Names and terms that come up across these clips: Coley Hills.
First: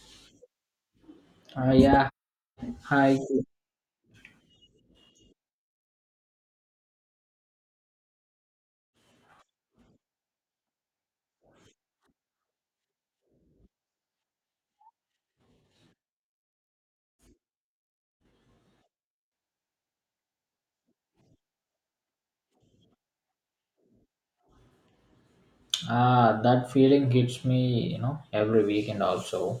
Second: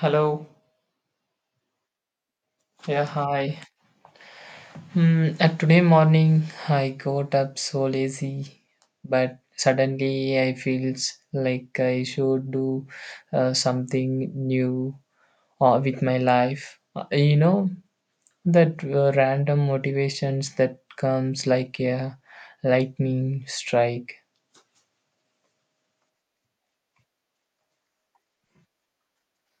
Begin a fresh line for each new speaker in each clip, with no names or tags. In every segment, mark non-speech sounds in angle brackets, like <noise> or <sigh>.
Hello.
Uh, yeah,
Yeah,
hi.
hi. Hmm. Today morning I got up so lazy, but suddenly I feels like I should do something new with my life. You know that random motivations that comes like a lightning strike.
Ah, that feeling hits me, you know, every weekend also.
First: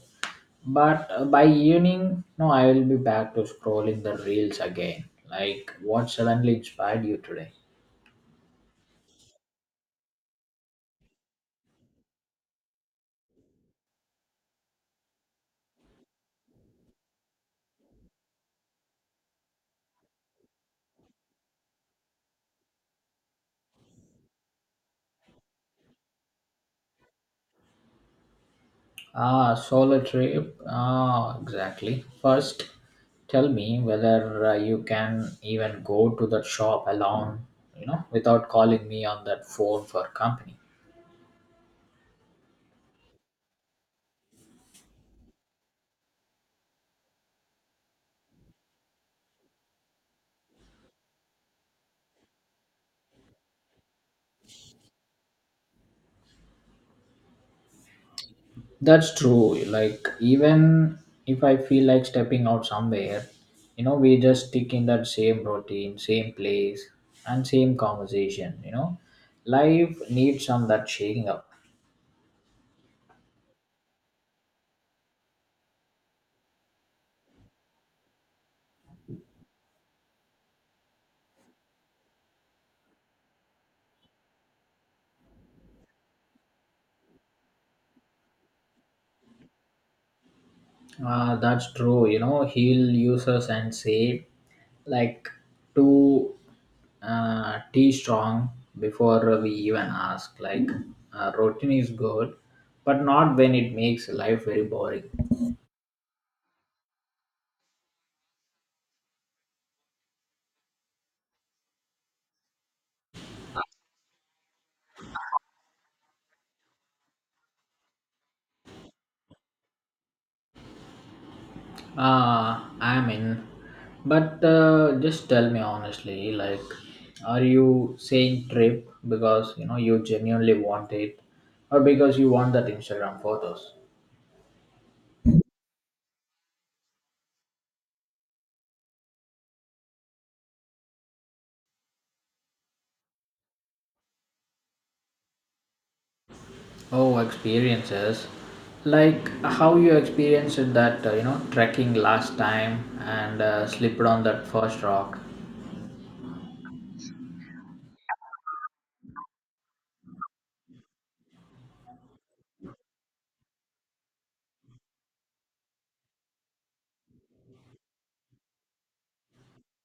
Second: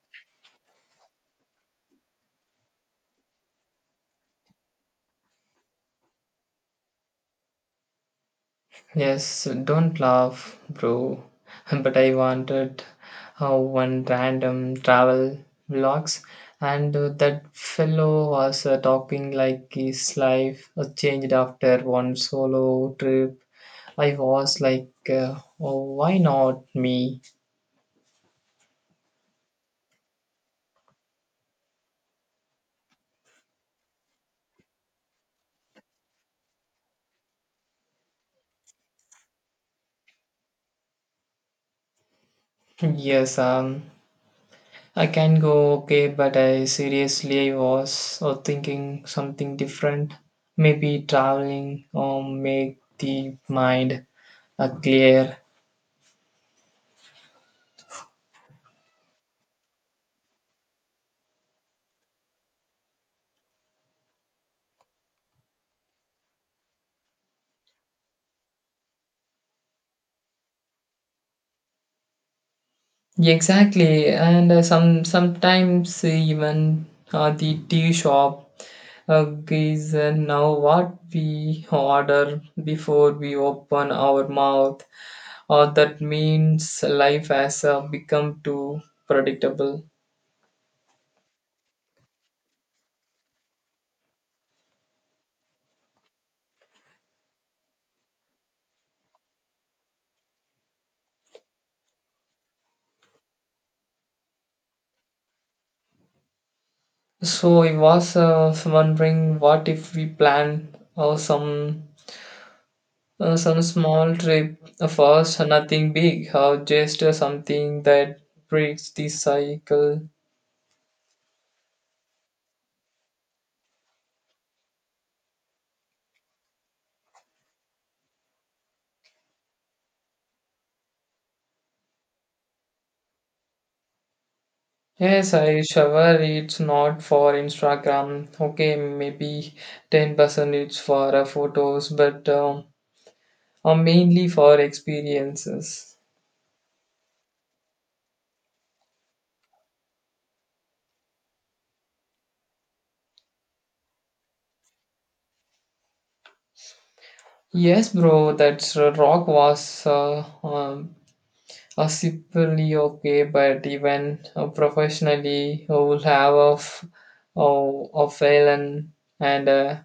But by evening, no, I will be back to scrolling the reels again. Like, what suddenly inspired you today?
Yes, don't laugh, bro. <laughs> But I wanted one random travel vlogs, and that fellow was talking like his life changed after one solo trip. I was like, oh, why not me?
Ah, solo trip. Ah, exactly. First, tell me whether you can even go to that shop alone, you know, without calling me on that phone for company.
<laughs> Yes, I can go, okay, but I seriously I was thinking something different. Maybe traveling or make the mind clear.
That's true. Like even if I feel like stepping out somewhere, you know, we just stick in that same routine, same place, and same conversation. You know, life needs some that shaking up.
Exactly, and sometimes even the tea shop is now what we order before we open our mouth, or that means life has become too predictable.
That's true. You know, he'll use us and say, like, to T strong before we even ask. Like, routine is good, but not when it makes life very boring.
So I was wondering what if we plan some small trip first, nothing big, or just something that breaks the cycle.
I'm in. But just tell me honestly, like, are you saying trip because you know you genuinely want it, or because you want that Instagram photos?
Yes, I shower. It's not for Instagram. Okay, maybe 10% it's for photos, but mainly for experiences.
Oh, experiences. Like how you experienced that you know trekking last time and slipped on that first rock.
Yes, bro, that's rock was simply okay, but even professionally, I will have a fail, and, and uh,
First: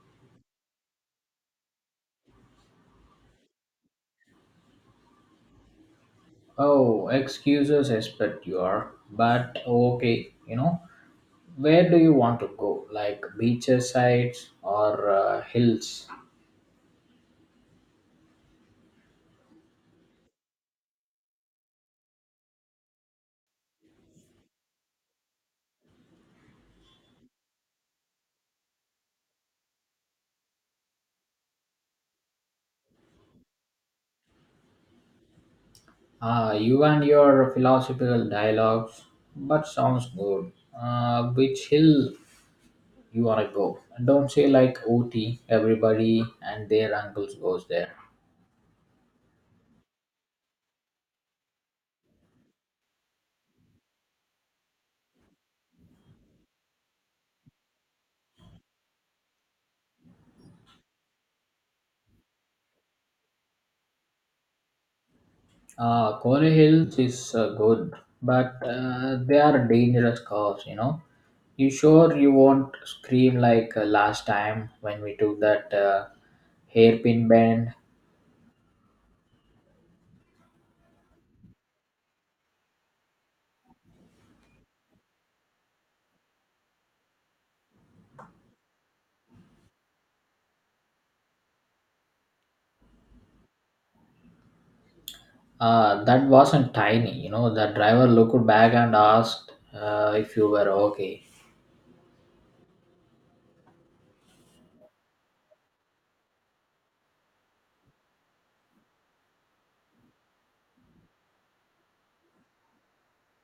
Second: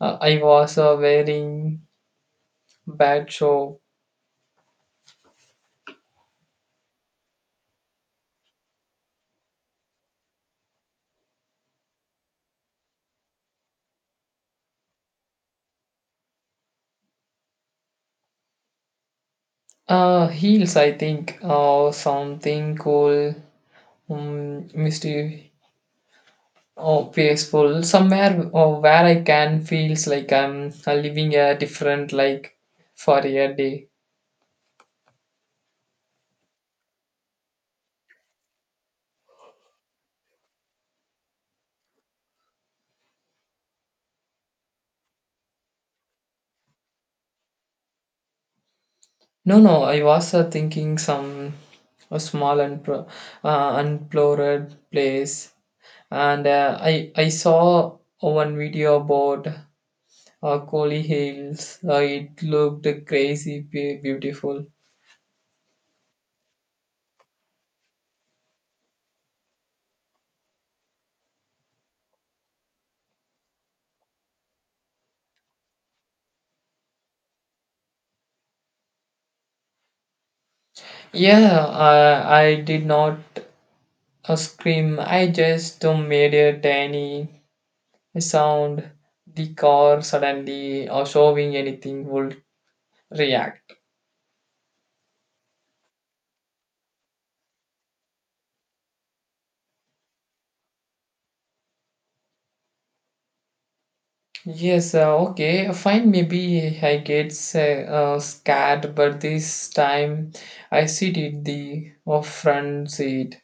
uh, I was wearing bad show.
Oh, excuses expect you are, but okay, you know, where do you want to go? Like beaches sides or hills?
Heels, I think, or something cool misty or peaceful somewhere or where I can feels like I'm living a different like for a day.
You and your philosophical dialogues, but sounds good. Which hill you wanna go? Don't say like OT. Everybody and their uncles goes there.
No, no. I was thinking some a small and unplored place and I saw one video about Coley Hills. It looked crazy beautiful.
Kone Hills is good, but they are dangerous curves. You know. You sure you won't scream like last time when we took that hairpin bend?
Yeah, I did not scream. I just made a tiny a sound, the car suddenly or showing anything would react.
That wasn't tiny. You know. The driver looked back and asked if you were okay.
Yes, okay, fine. Maybe I get scared, but this time I sit in the front seat.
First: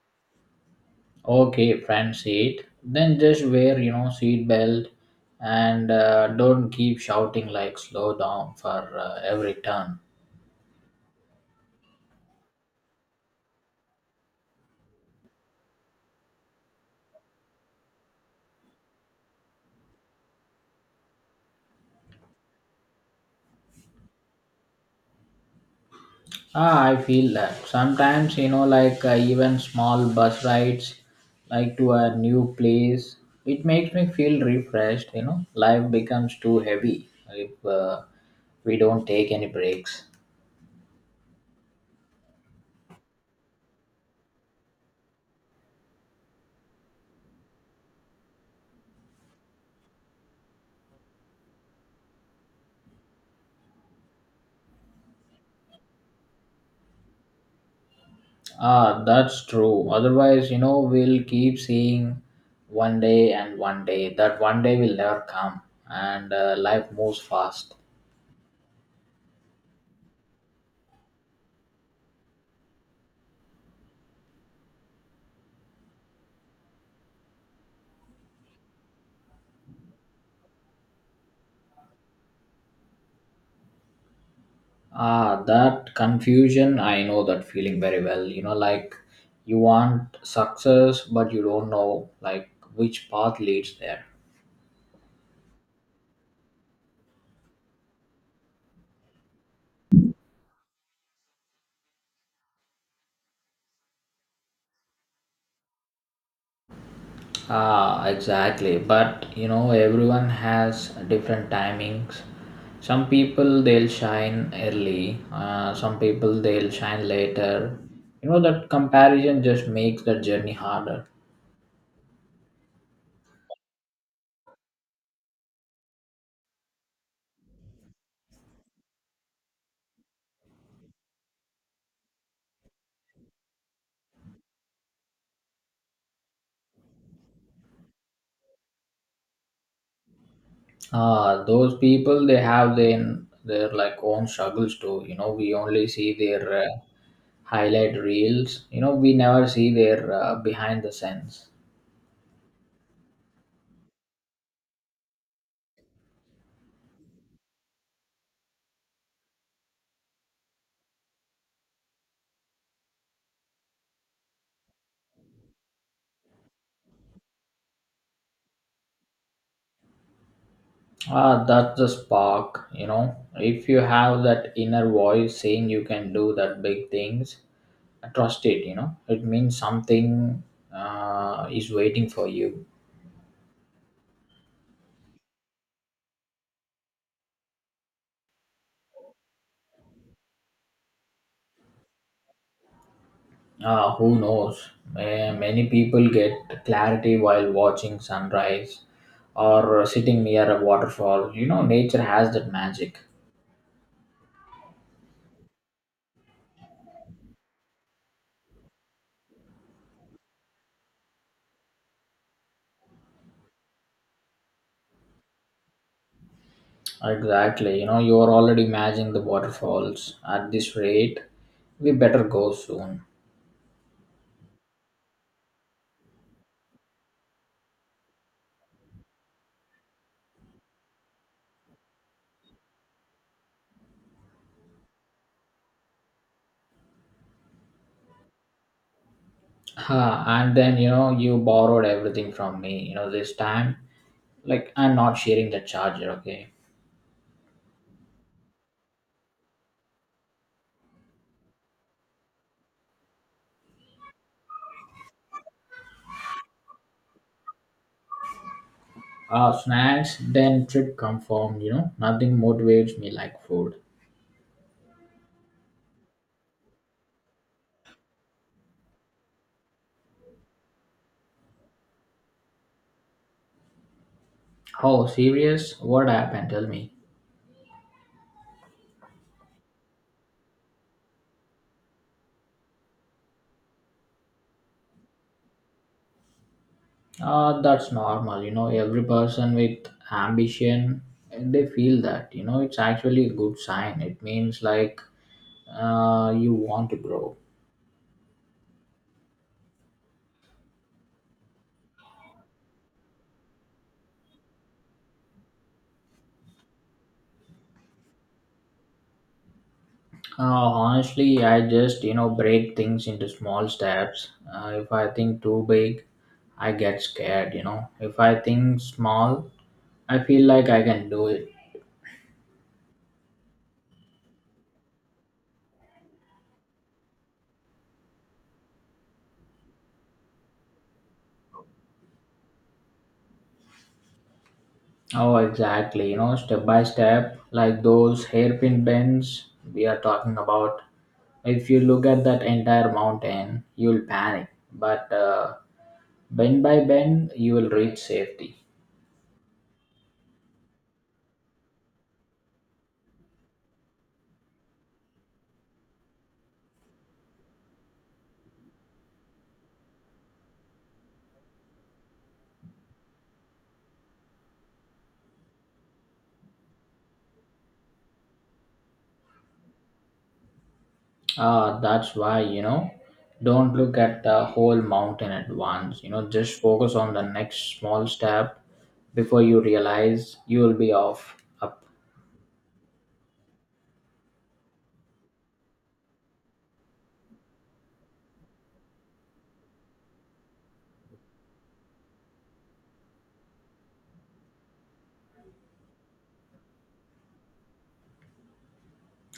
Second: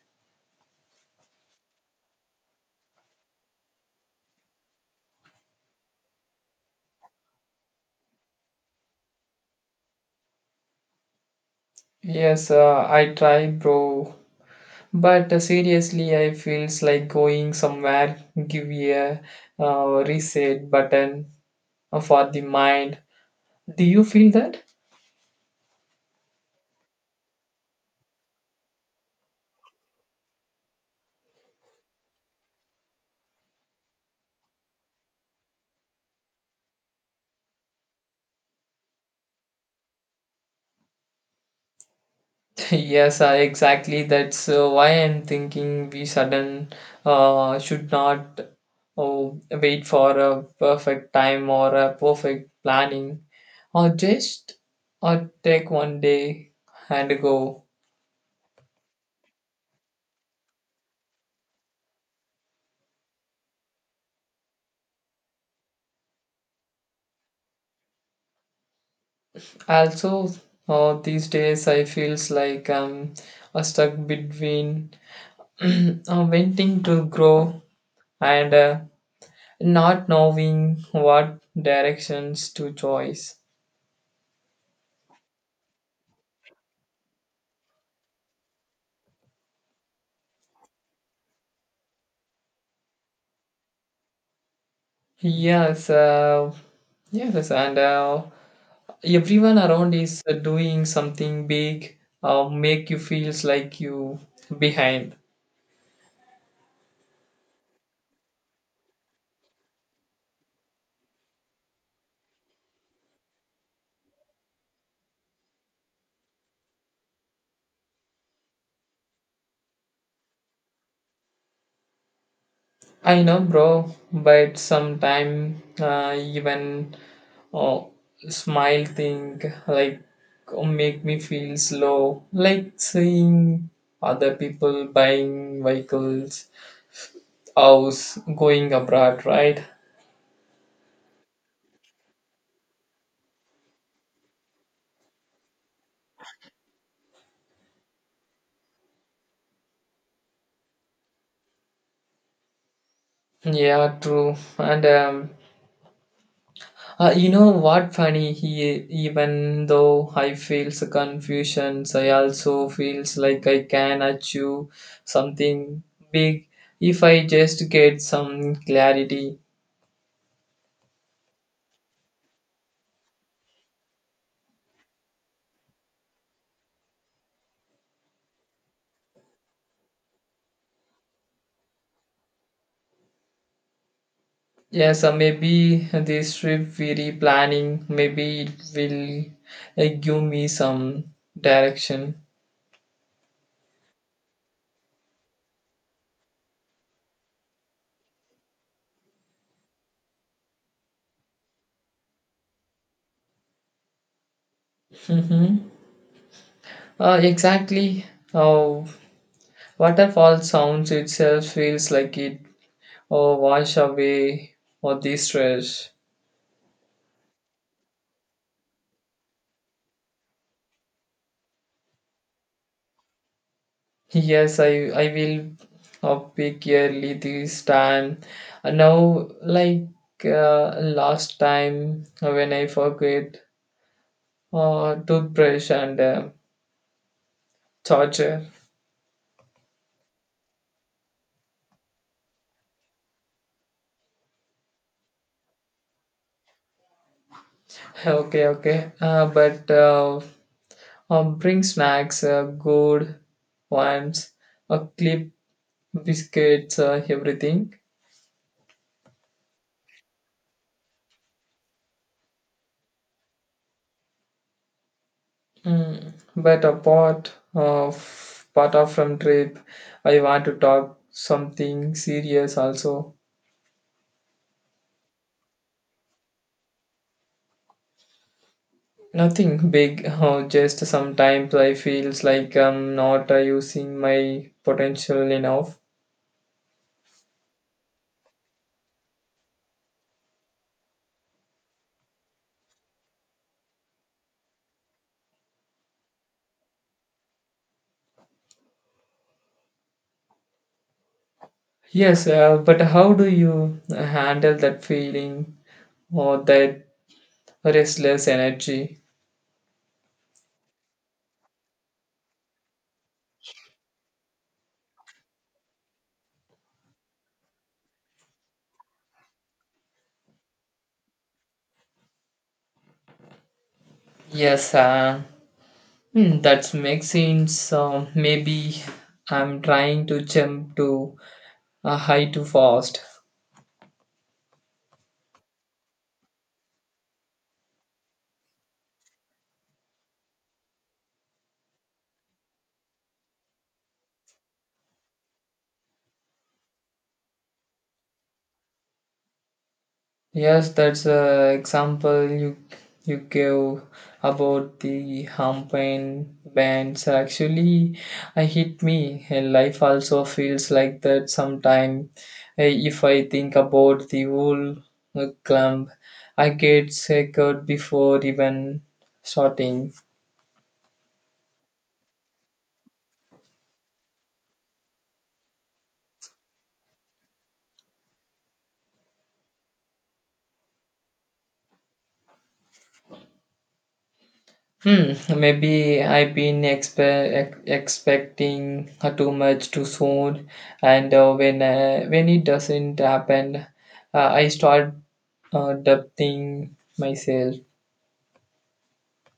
Okay, front seat. Then just wear, you know, seat belt and don't keep shouting like slow down for every turn.
Yes, I try, bro. But seriously, I feels like going somewhere. Give me a reset button for the mind. Do you feel that?
Ah, I feel that. Sometimes, you know, like even small bus rides like to a new place, it makes me feel refreshed, you know. Life becomes too heavy if we don't take any breaks.
<laughs> Yes, exactly. That's why I'm thinking we sudden should not oh, wait for a perfect time or a perfect planning, or just or take one day and go.
Ah, that's true. Otherwise, you know, we'll keep seeing one day and one day. That one day will never come, and life moves fast.
Also, these days I feels like I'm stuck between <clears throat> wanting to grow and not knowing what directions to choose.
Ah, that confusion, I know that feeling very well. You know, like you want success, but you don't know like which path leads there.
Yes, yes, yes, and everyone around is doing something big, make you feels like you behind.
Ah, exactly. But you know, everyone has different timings. Some people they'll shine early, some people they'll shine later. You know, that comparison just makes the journey harder.
I know, bro, but sometime even uh, smile thing like make me feel slow, like seeing other people buying vehicles, house, going abroad, right?
Those people they have their like own struggles too. You know, we only see their highlight reels, you know, we never see their behind the scenes.
Yeah, true. And um, Uh, you know what funny he even though I feels a confusion, so I also feels like I can achieve something big if I just get some clarity.
Ah, that's the spark, you know. If you have that inner voice saying you can do that big things, trust it, you know. It means something is waiting for you.
Yes, maybe this trip we replanning, maybe it will give me some direction.
Who knows? Many people get clarity while watching sunrise or sitting near a waterfall. You know, nature has that magic.
Mm-hmm. Exactly. Oh, waterfall sounds itself feels like it oh, wash away all the stress.
Exactly, you know, you are already imagining the waterfalls. At this rate, we better go soon.
Yes, I will pick yearly this time. Now like last time when I forget toothbrush and charger.
Huh, and then you know you borrowed everything from me, you know, this time, like, I'm not sharing the charger, okay.
<laughs> Okay, okay. But bring snacks, good ones, a clip, biscuits, everything.
Snacks then trip confirmed, you know, nothing motivates me like food.
Mm. But apart of part of from trip, I want to talk something serious also.
Oh, serious, what happened, tell me.
Nothing big, <laughs> just sometimes I feels like I'm not using my potential enough.
That's normal, you know, every person with ambition they feel that, you know, it's actually a good sign. It means like you want to grow.
Yes, but how do you handle that feeling or that restless energy?
Honestly, I just you know break things into small steps. If I think too big, I get scared. You know, if I think small, I feel like I can do it.
Yes, that makes sense. Maybe I'm trying to jump to a high too fast.
Oh, exactly. You know, step by step, like those hairpin bends we are talking about. If you look at that entire mountain, you'll panic. But bend by bend, you will reach safety.
Yes, that's a example you gave about the campaign bands. Actually, I hit me. Life also feels like that sometime. Uh, If I think about the whole clump, I get scared before even starting.
Ah, that's why, you know, don't look at the whole mountain at once. You know, just focus on the next small step before you realize you will be off up.
Hmm, maybe I've been expecting too much too soon, and when it doesn't happen, I start doubting myself.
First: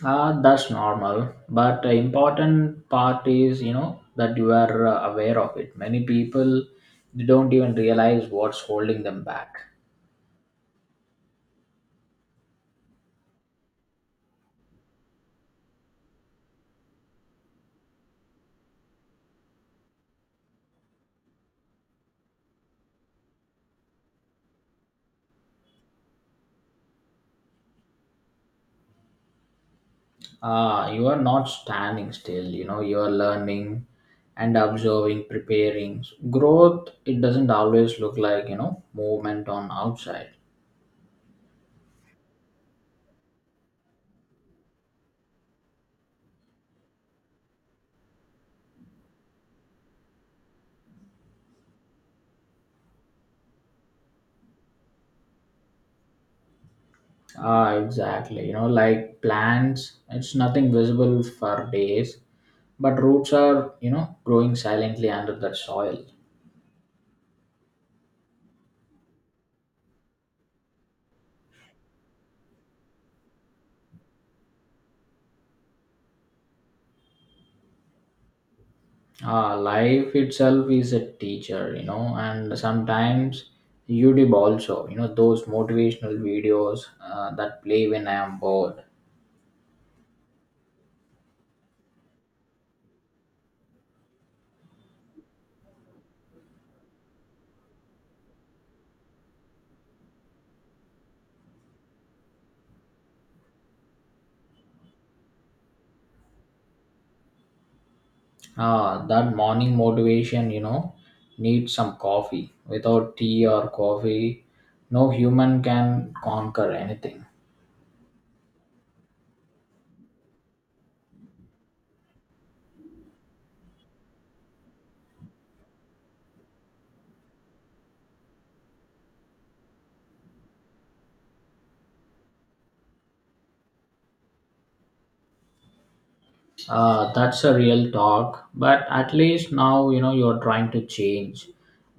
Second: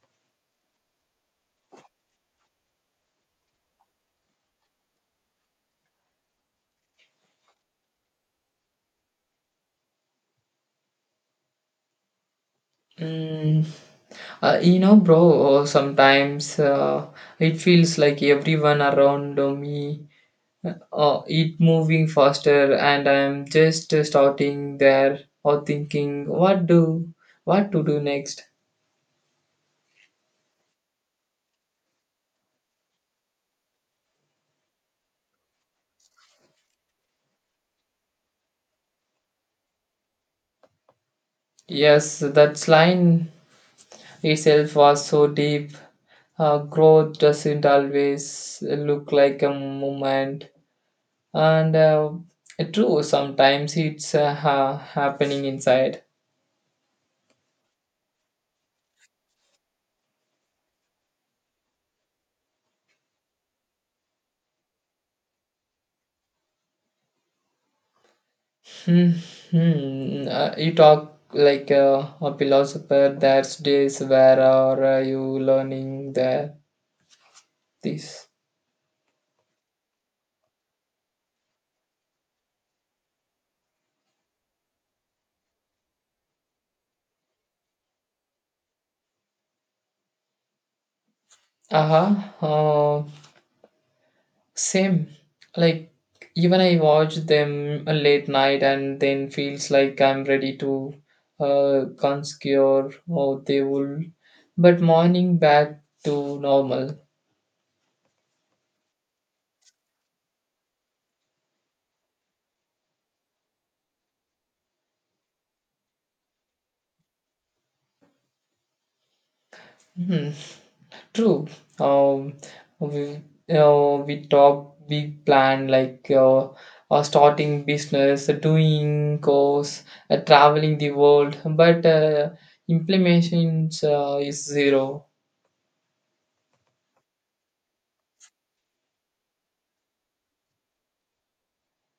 Ah, that's normal. But the important part is, you know, that you are aware of it. Many people they don't even realize what's holding them back.
Mm, you know, bro, sometimes it feels like everyone around me it moving faster, and I'm just starting there or thinking, what to do next?
You are not standing still, you know, you are learning and observing preparing growth. It doesn't always look like, you know, movement on outside.
Yes, that's line itself was so deep. Growth doesn't always look like a movement, and true, sometimes it's happening inside.
Ah, exactly, you know, like plants, it's nothing visible for days, but roots are, you know, growing silently under that soil.
Hmm. You talk like a philosopher. There's days where are you learning that this?
Ah, life itself is a teacher, you know, and sometimes youtube also, you know, those motivational videos that play when I am bored.
Uh-huh. Same Like even I watch them a late night and then feels like I'm ready to conscure or they will but morning back to normal.
Ah, that morning motivation, you know, needs some coffee. Without tea or coffee, no human can conquer anything.
Hmm. True. Um we we talk big plan like starting business, doing course, traveling the world, but implementations is zero.
Ah, that's a real talk. But at least now, you know, you're trying to change.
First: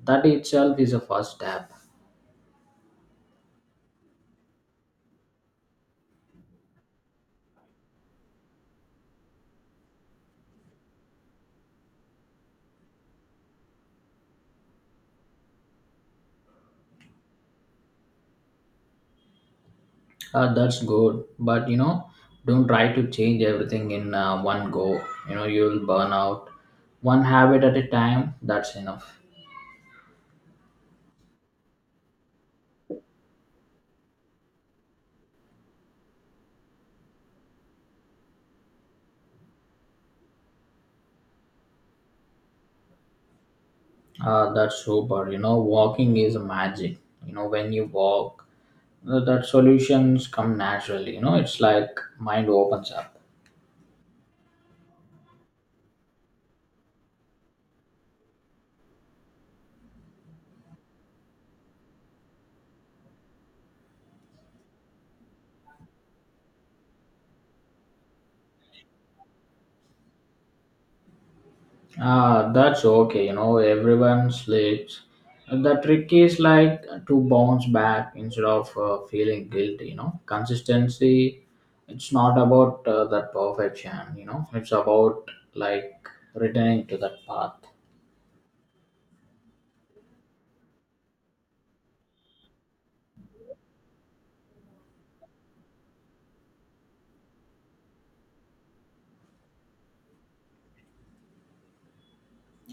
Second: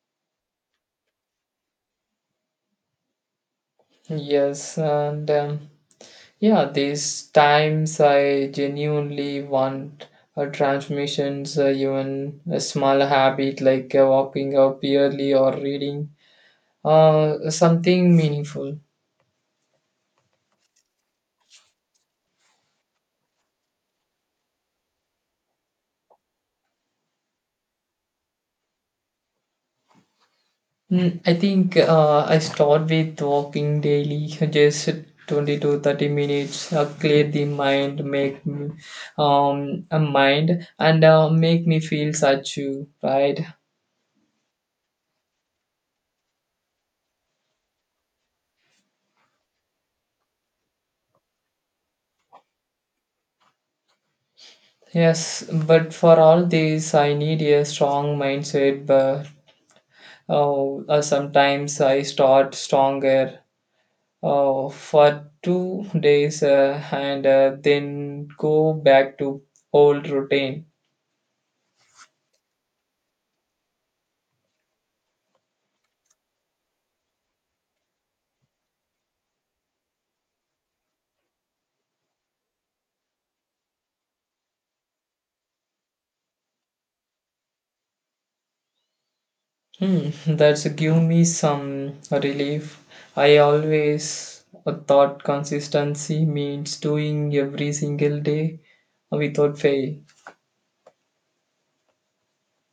That itself is a first step.
Yes, and yeah, these times I genuinely want transformations, even a small habit like walking up early or reading something meaningful.
Ah, that's good. But, you know, don't try to change everything in one go. You know, you'll burn out. One habit at a time, that's enough.
Mm, I think I start with walking daily, just 20 to 30 minutes, clear the mind, make me, a mind, and make me feel such you, right?
Ah, that's super. You know, walking is magic. You know, when you walk, that solutions come naturally, you know, it's like mind opens up.
Yes, but for all this, I need a strong mindset, Oh, sometimes I start stronger for 2 days and then go back to old routine.
Ah, that's okay, you know, everyone sleeps. The trick is like to bounce back instead of feeling guilty. You know, consistency, it's not about that perfection, you know, it's about like returning to that path.
Hmm, <laughs> that's give me some relief. I always thought consistency means doing every single day without fail.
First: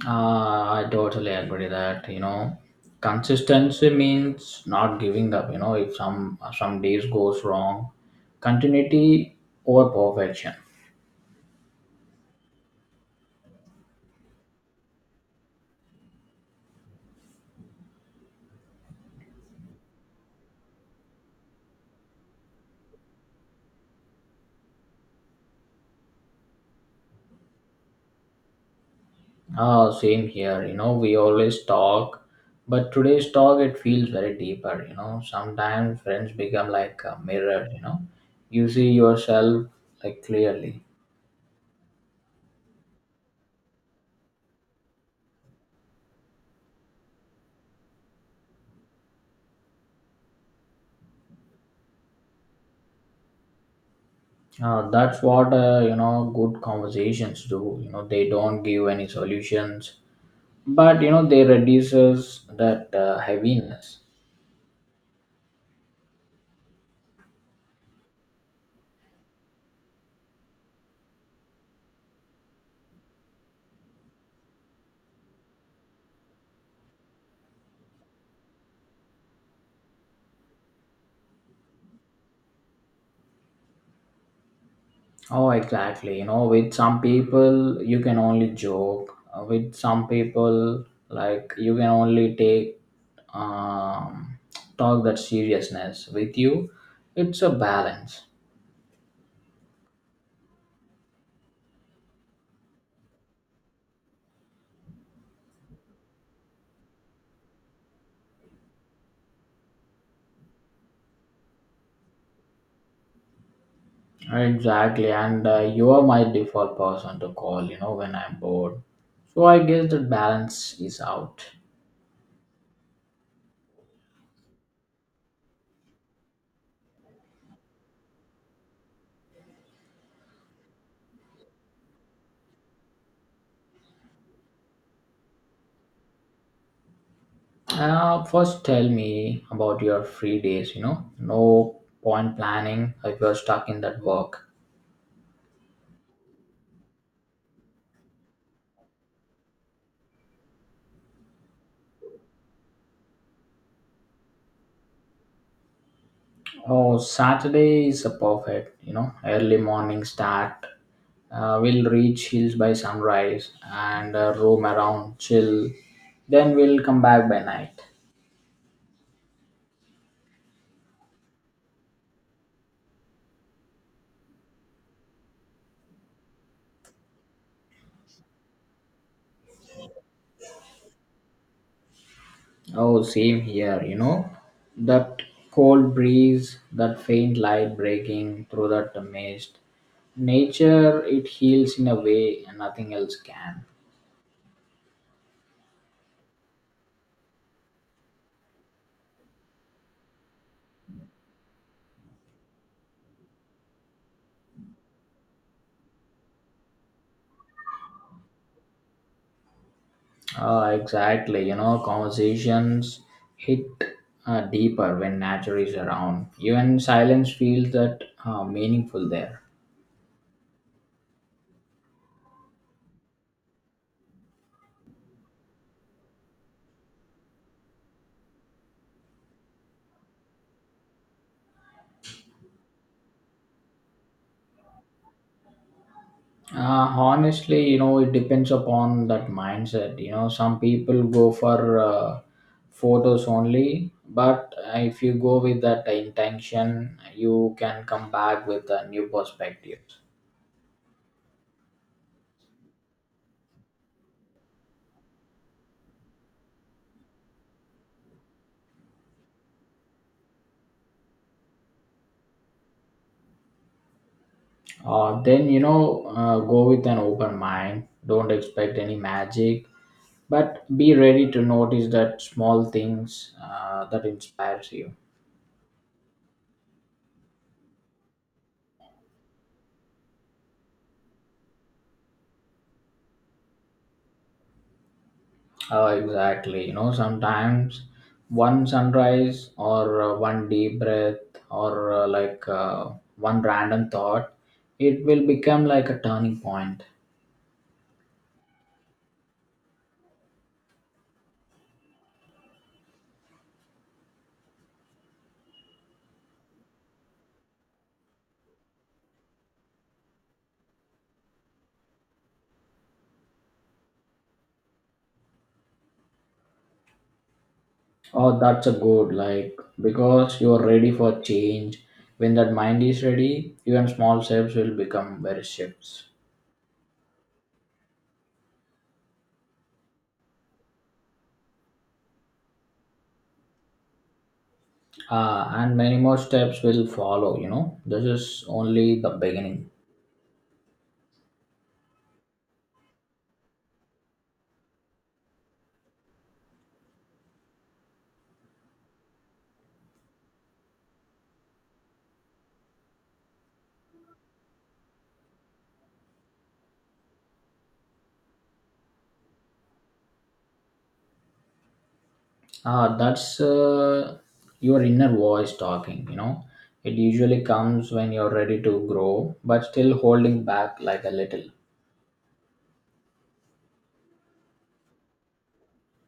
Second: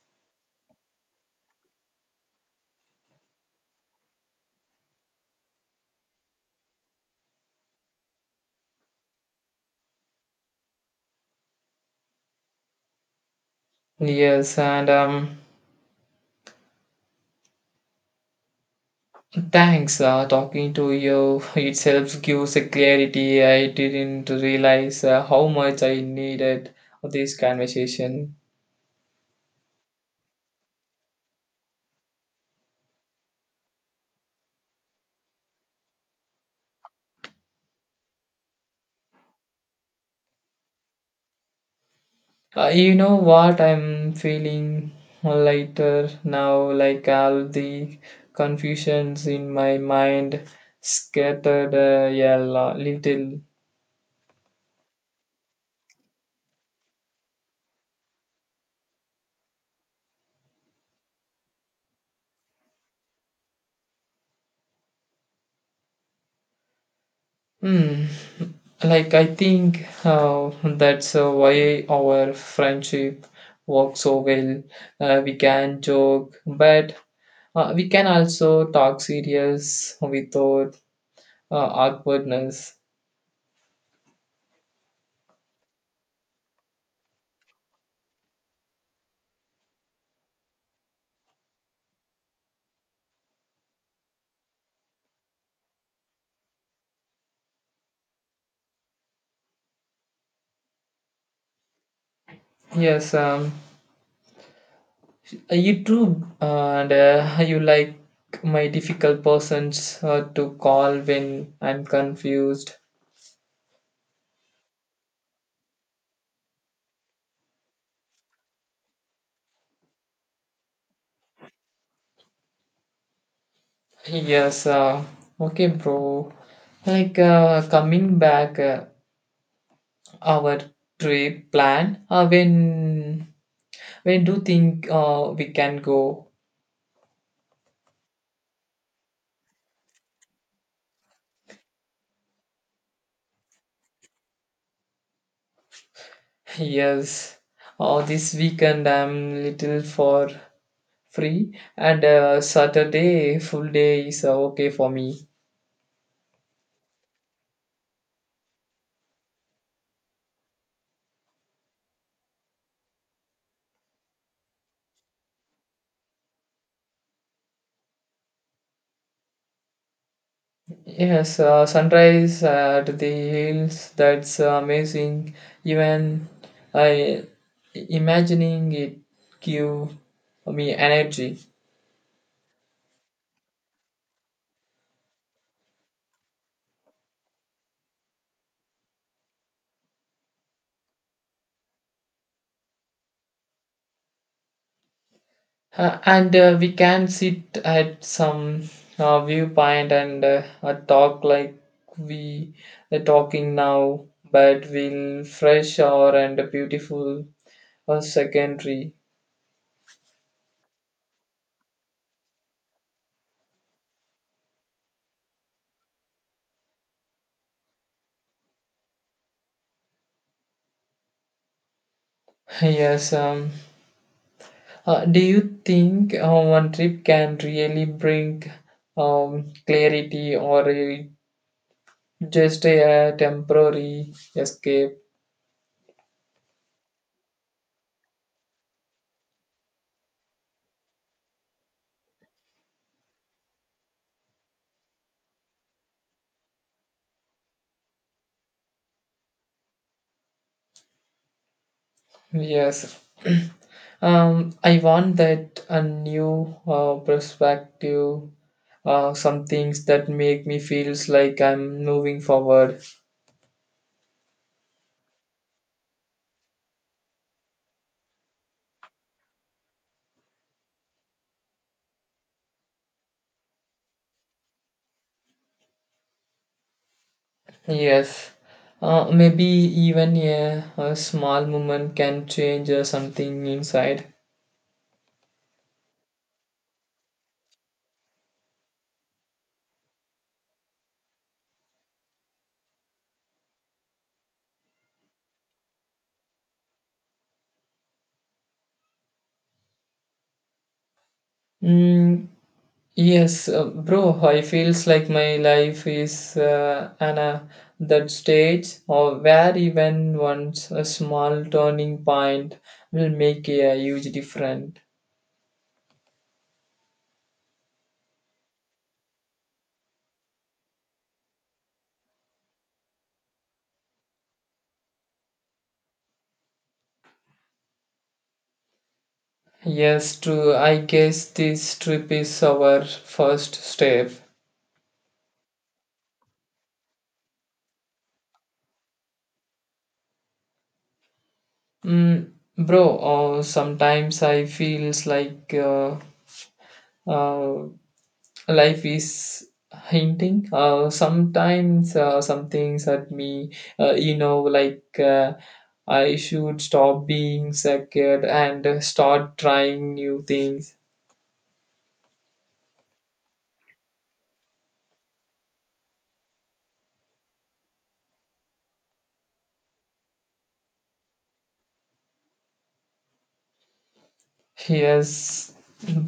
I totally agree that you know consistency means not giving up. You know, if some days goes wrong, continuity over perfection.
Yes, and thanks, talking to you <laughs> itself gives a clarity. I didn't realize how much I needed this conversation.
Same here. You know, we always talk, but today's talk it feels very deeper. You know, sometimes friends become like a mirror. You know, you see yourself like clearly.
You know what? I'm feeling lighter now, like all the confusions in my mind scattered little.
That's what you know good conversations do. You know, they don't give any solutions, but you know they reduces that heaviness.
Hmm. Like, I think that's why our friendship works so well. We can joke, but we can also talk serious without awkwardness.
Oh, exactly, you know, with some people you can only joke. With some people like you can only take um, talk that seriousness with you. It's a balance.
Yes, you too, and you like my difficult persons to call when I'm confused.
Exactly, and you are my default person to call, you know, when I'm bored. So I guess that balance is out.
Yes, okay, bro. Like coming back, our trip plan. When do you think we can go?
First, tell me about your free days. You know, no point planning if you're stuck in that work.
Yes, this weekend I'm little for. Free and Saturday full day is okay for me.
Oh, Saturday is a perfect. You know, early morning start. We'll reach hills by sunrise and roam around, chill. Then we'll come back by night.
Yes, sunrise at the hills, that's amazing. Even I imagining it give me energy.
Oh, same here. You know, that cold breeze, that faint light breaking through that mist. Nature, it heals in a way nothing else can.
And we can sit at some viewpoint and talk like we are talking now, but we'll fresh or and beautiful or secondary.
Exactly. You know, conversations hit deeper when nature is around. Even silence feels that meaningful there.
Yes, do you think one trip can really bring clarity or just a, temporary escape?
Uh, Honestly, you know, it depends upon that mindset. You know, some people go for photos only, but if you go with that intention, you can come back with a new perspective.
Yes. I want that a new perspective, some things that make me feels like I'm moving forward.
Then, you know, go with an open mind. Don't expect any magic, but be ready to notice that small things that inspires you.
Yes. Maybe even a small moment can change something inside.
Exactly, you know, sometimes one sunrise or one deep breath or like one random thought, it will become like a turning point.
Mm, yes, bro, I feels like my life is an that stage or where even once a small turning point will make a huge difference.
Oh, that's a good, like, because you are ready for change. When that mind is ready, even small steps will become very shifts.
Yes, true. I guess this trip is our first step.
And many more steps will follow, you know, this is only the beginning.
Mm, bro, sometimes I feels like uh, life is hinting sometimes some things at me you know like I should stop being scared and start trying new things.
Ah, that's your inner voice talking, you know. It usually comes when you're ready to grow, but still holding back like a little.
Yes,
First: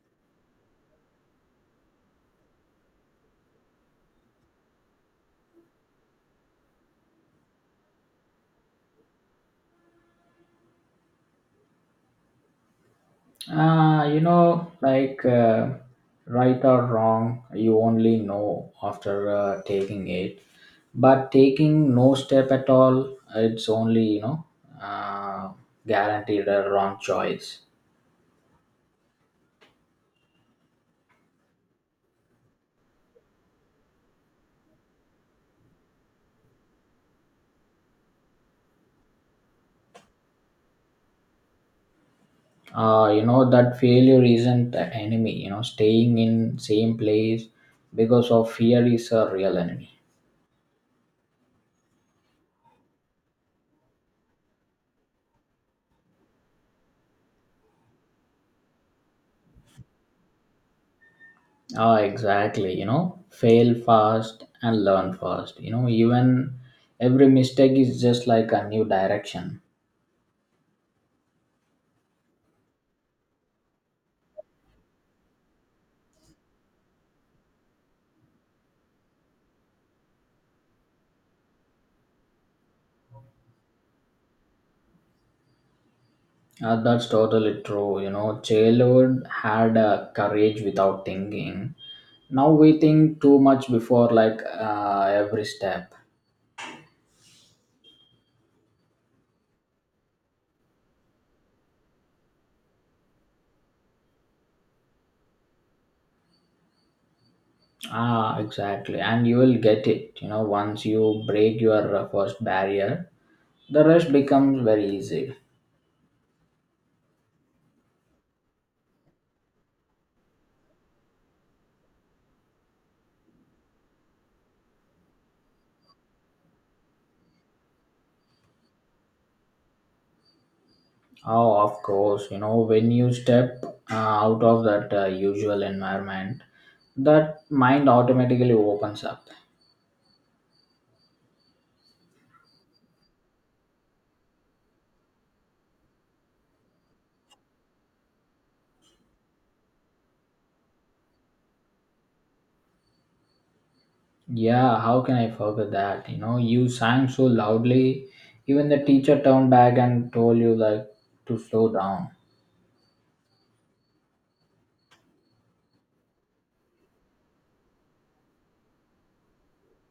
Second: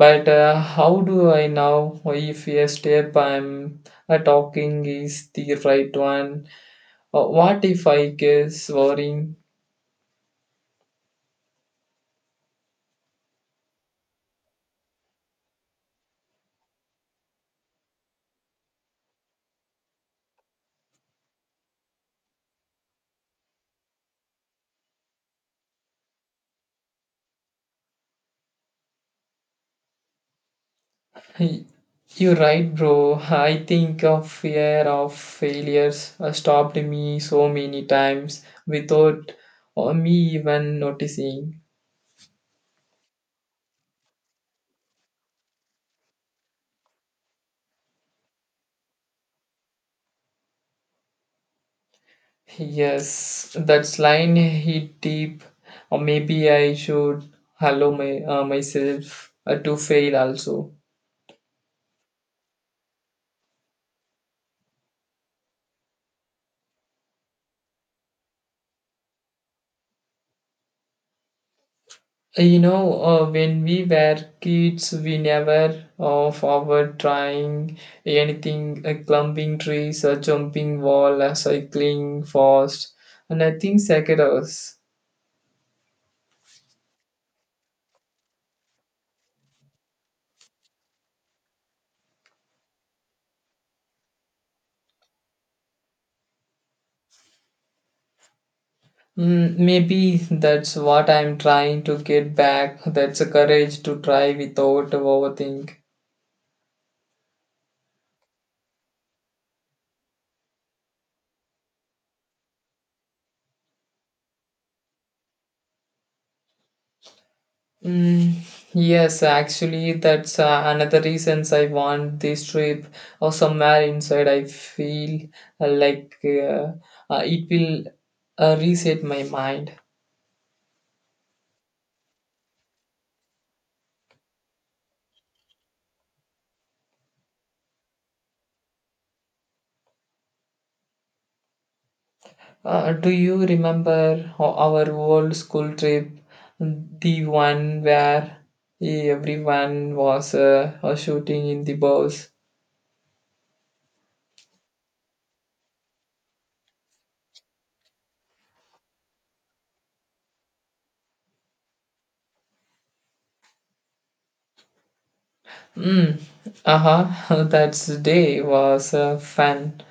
but how do I know if a step I'm talking is the right one what if I guess worrying?
Ah, you know, like right or wrong, you only know after taking it. But taking no step at all, it's only, you know, uh, guaranteed a wrong choice.
Y- You're right, bro. I think of fear of failures stopped me so many times without me even noticing.
You know that failure isn't the enemy, you know, staying in same place because of fear is a real enemy.
Yes, that line hit deep. Or maybe I should allow myself to fail also.
Ah, exactly, you know, fail fast and learn fast, you know, even every mistake is just like a new direction.
You know, when we were kids, we never forward trying anything, climbing trees, or jumping wall, or cycling fast, and nothing scared us.
Ah, that's totally true, you know, childhood had a courage without thinking. Now we think too much before like every step.
Mm, maybe that's what I'm trying to get back. That's a courage to try without overthink.
Ah, exactly. And you will get it. You know, once you break your first barrier, the rest becomes very easy.
Mm, yes, actually, that's another reasons I want this trip or somewhere inside. I feel like it will reset my mind.
Oh, of course. You know, when you step out of that usual environment, that mind automatically opens up.
Do you remember our old school trip, the one where everyone was shooting in the bows?
Yeah, how can I forget that? You know, you sang so loudly, even the teacher turned back and told you like to slow down.
Mm, uh-huh, <laughs> that day was fun.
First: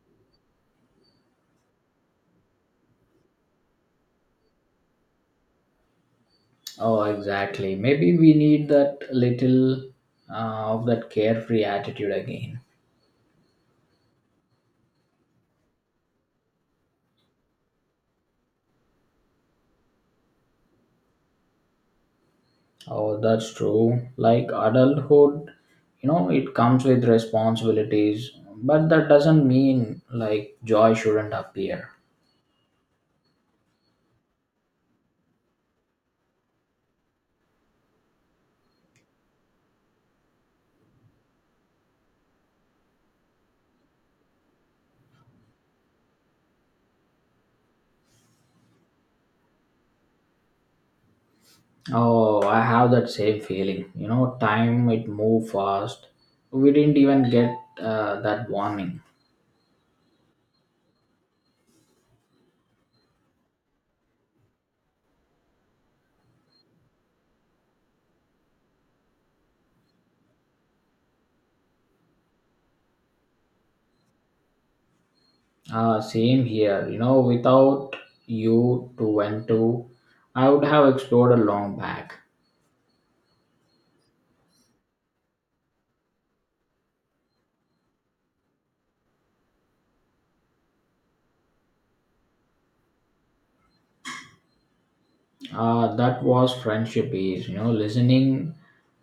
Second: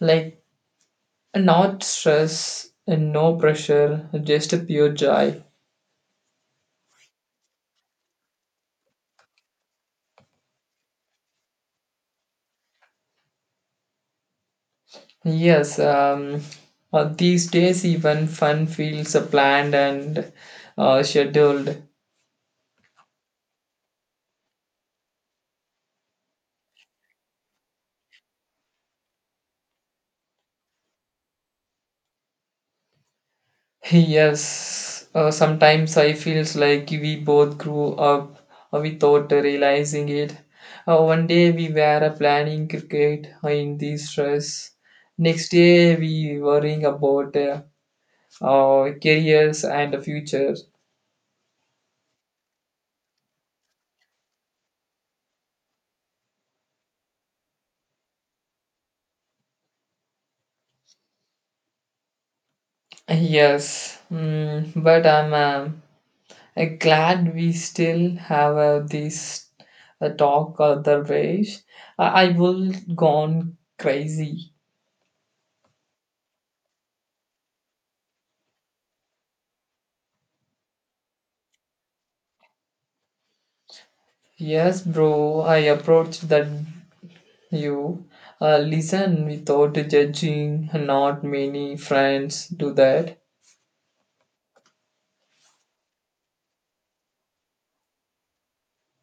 Like, not stress and no pressure, just a pure joy.
Oh, exactly. Maybe we need that little of that carefree attitude again.
Yes, these days even fun feels planned and scheduled.
Oh, that's true. Like adulthood, you know, it comes with responsibilities, but that doesn't mean like joy shouldn't appear.
Yes, sometimes I feels like we both grew up without realizing it. One day we were planning cricket in this stress. Next day we worrying about our careers and the future.
Oh, I have that same feeling. You know, time it moved fast. We didn't even get that warning.
Yes, mm, but I'm glad we still have this talk otherwise. I will gone crazy.
Same here. You know, without you to went to, I would have explored a long back.
Yes, bro, I approached that you listen without judging. Not many friends do that.
That was friendship is. You know, listening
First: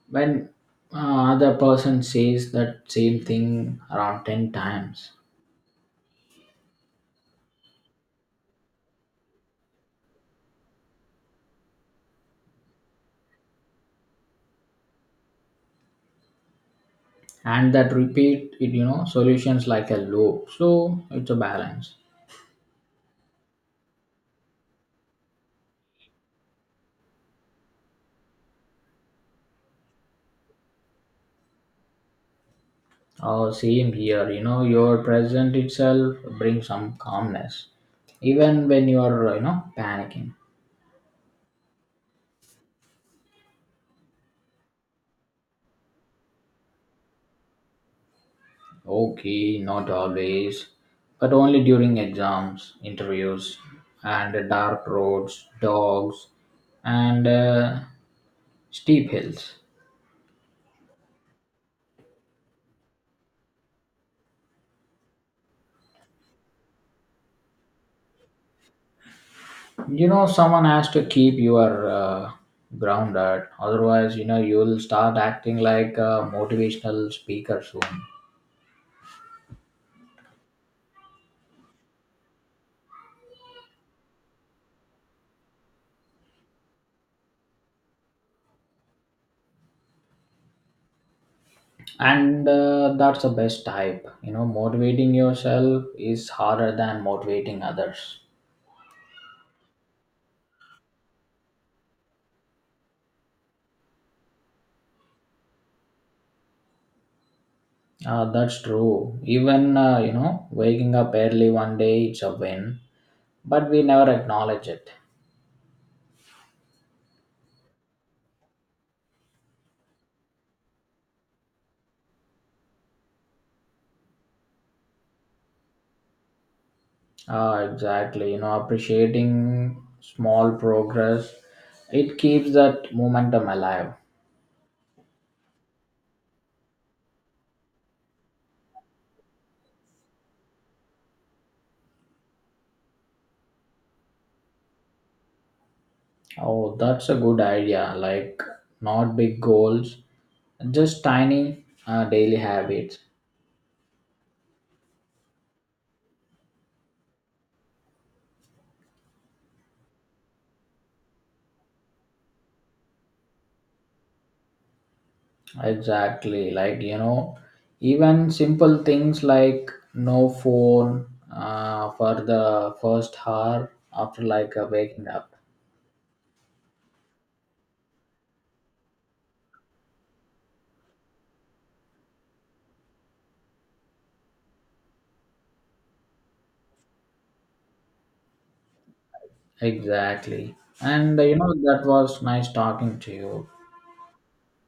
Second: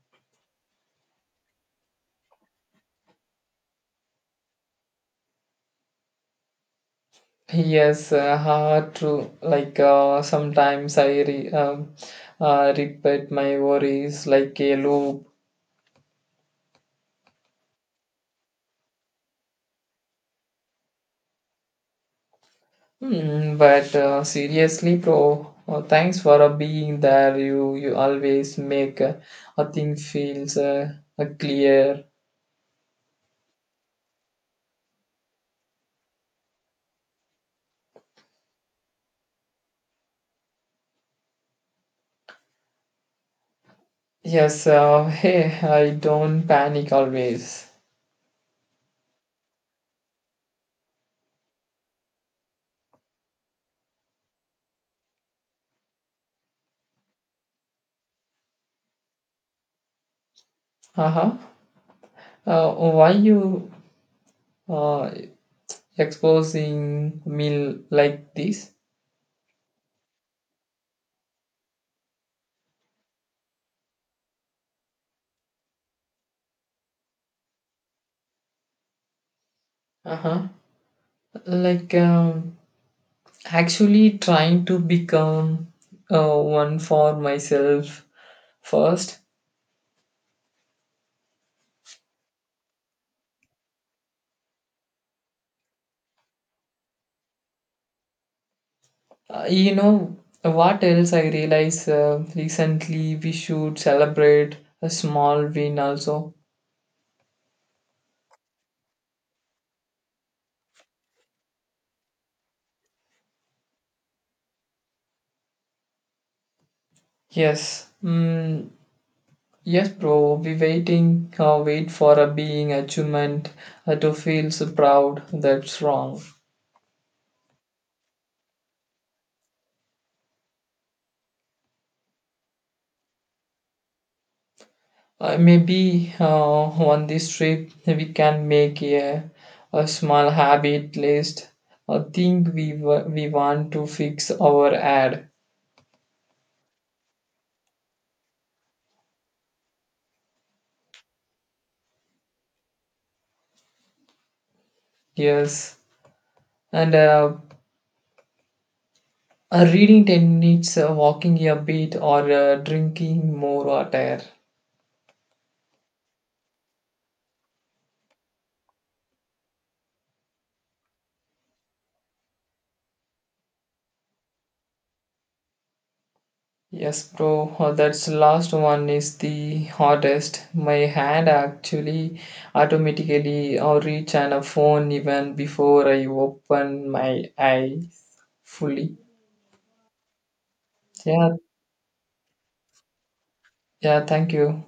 when other person says that same thing around 10 times.
Yes, hard to like sometimes I repeat my worries like a loop.
And that repeat it, you know, solutions like a loop, so it's a balance.
Hmm, but seriously, bro, thanks for being there. You always make a thing feels clear.
Oh, same here, you know, your present itself brings some calmness even when you are, you know, panicking.
Yes. Hey, I don't panic always.
Okay, not always, but only during exams, interviews, and dark roads, dogs, and steep hills.
Uh-huh. Why you uh exposing me like this?
You know, someone has to keep your grounded, otherwise, you know, you'll start acting like a motivational speaker soon.
Uh-huh. Like actually trying to become one for myself first.
And that's the best type, you know, motivating yourself is harder than motivating others.
You know what else I realized recently? We should celebrate a small win also.
That's true, even you know waking up early one day it's a win, but we never acknowledge it.
Yes, mm, yes, bro. We wait for a being achievement to feel so proud. That's wrong.
Exactly, you know, appreciating small progress, it keeps that momentum alive.
Maybe on this trip we can make a small habit list. I think we want to fix our ad.
Oh, that's a good idea. Like, not big goals, just tiny daily habits.
Yes, and reading 10 minutes, walking a bit, or drinking more water.
Exactly. Like, you know, even simple things like no phone for the first hour after like waking up.
Yes, bro, that's last one is the hardest. My hand actually automatically reach on a phone even before I open my eyes fully.
Exactly. And, you
Yeah,
know, that was nice talking to you.
yeah, thank you.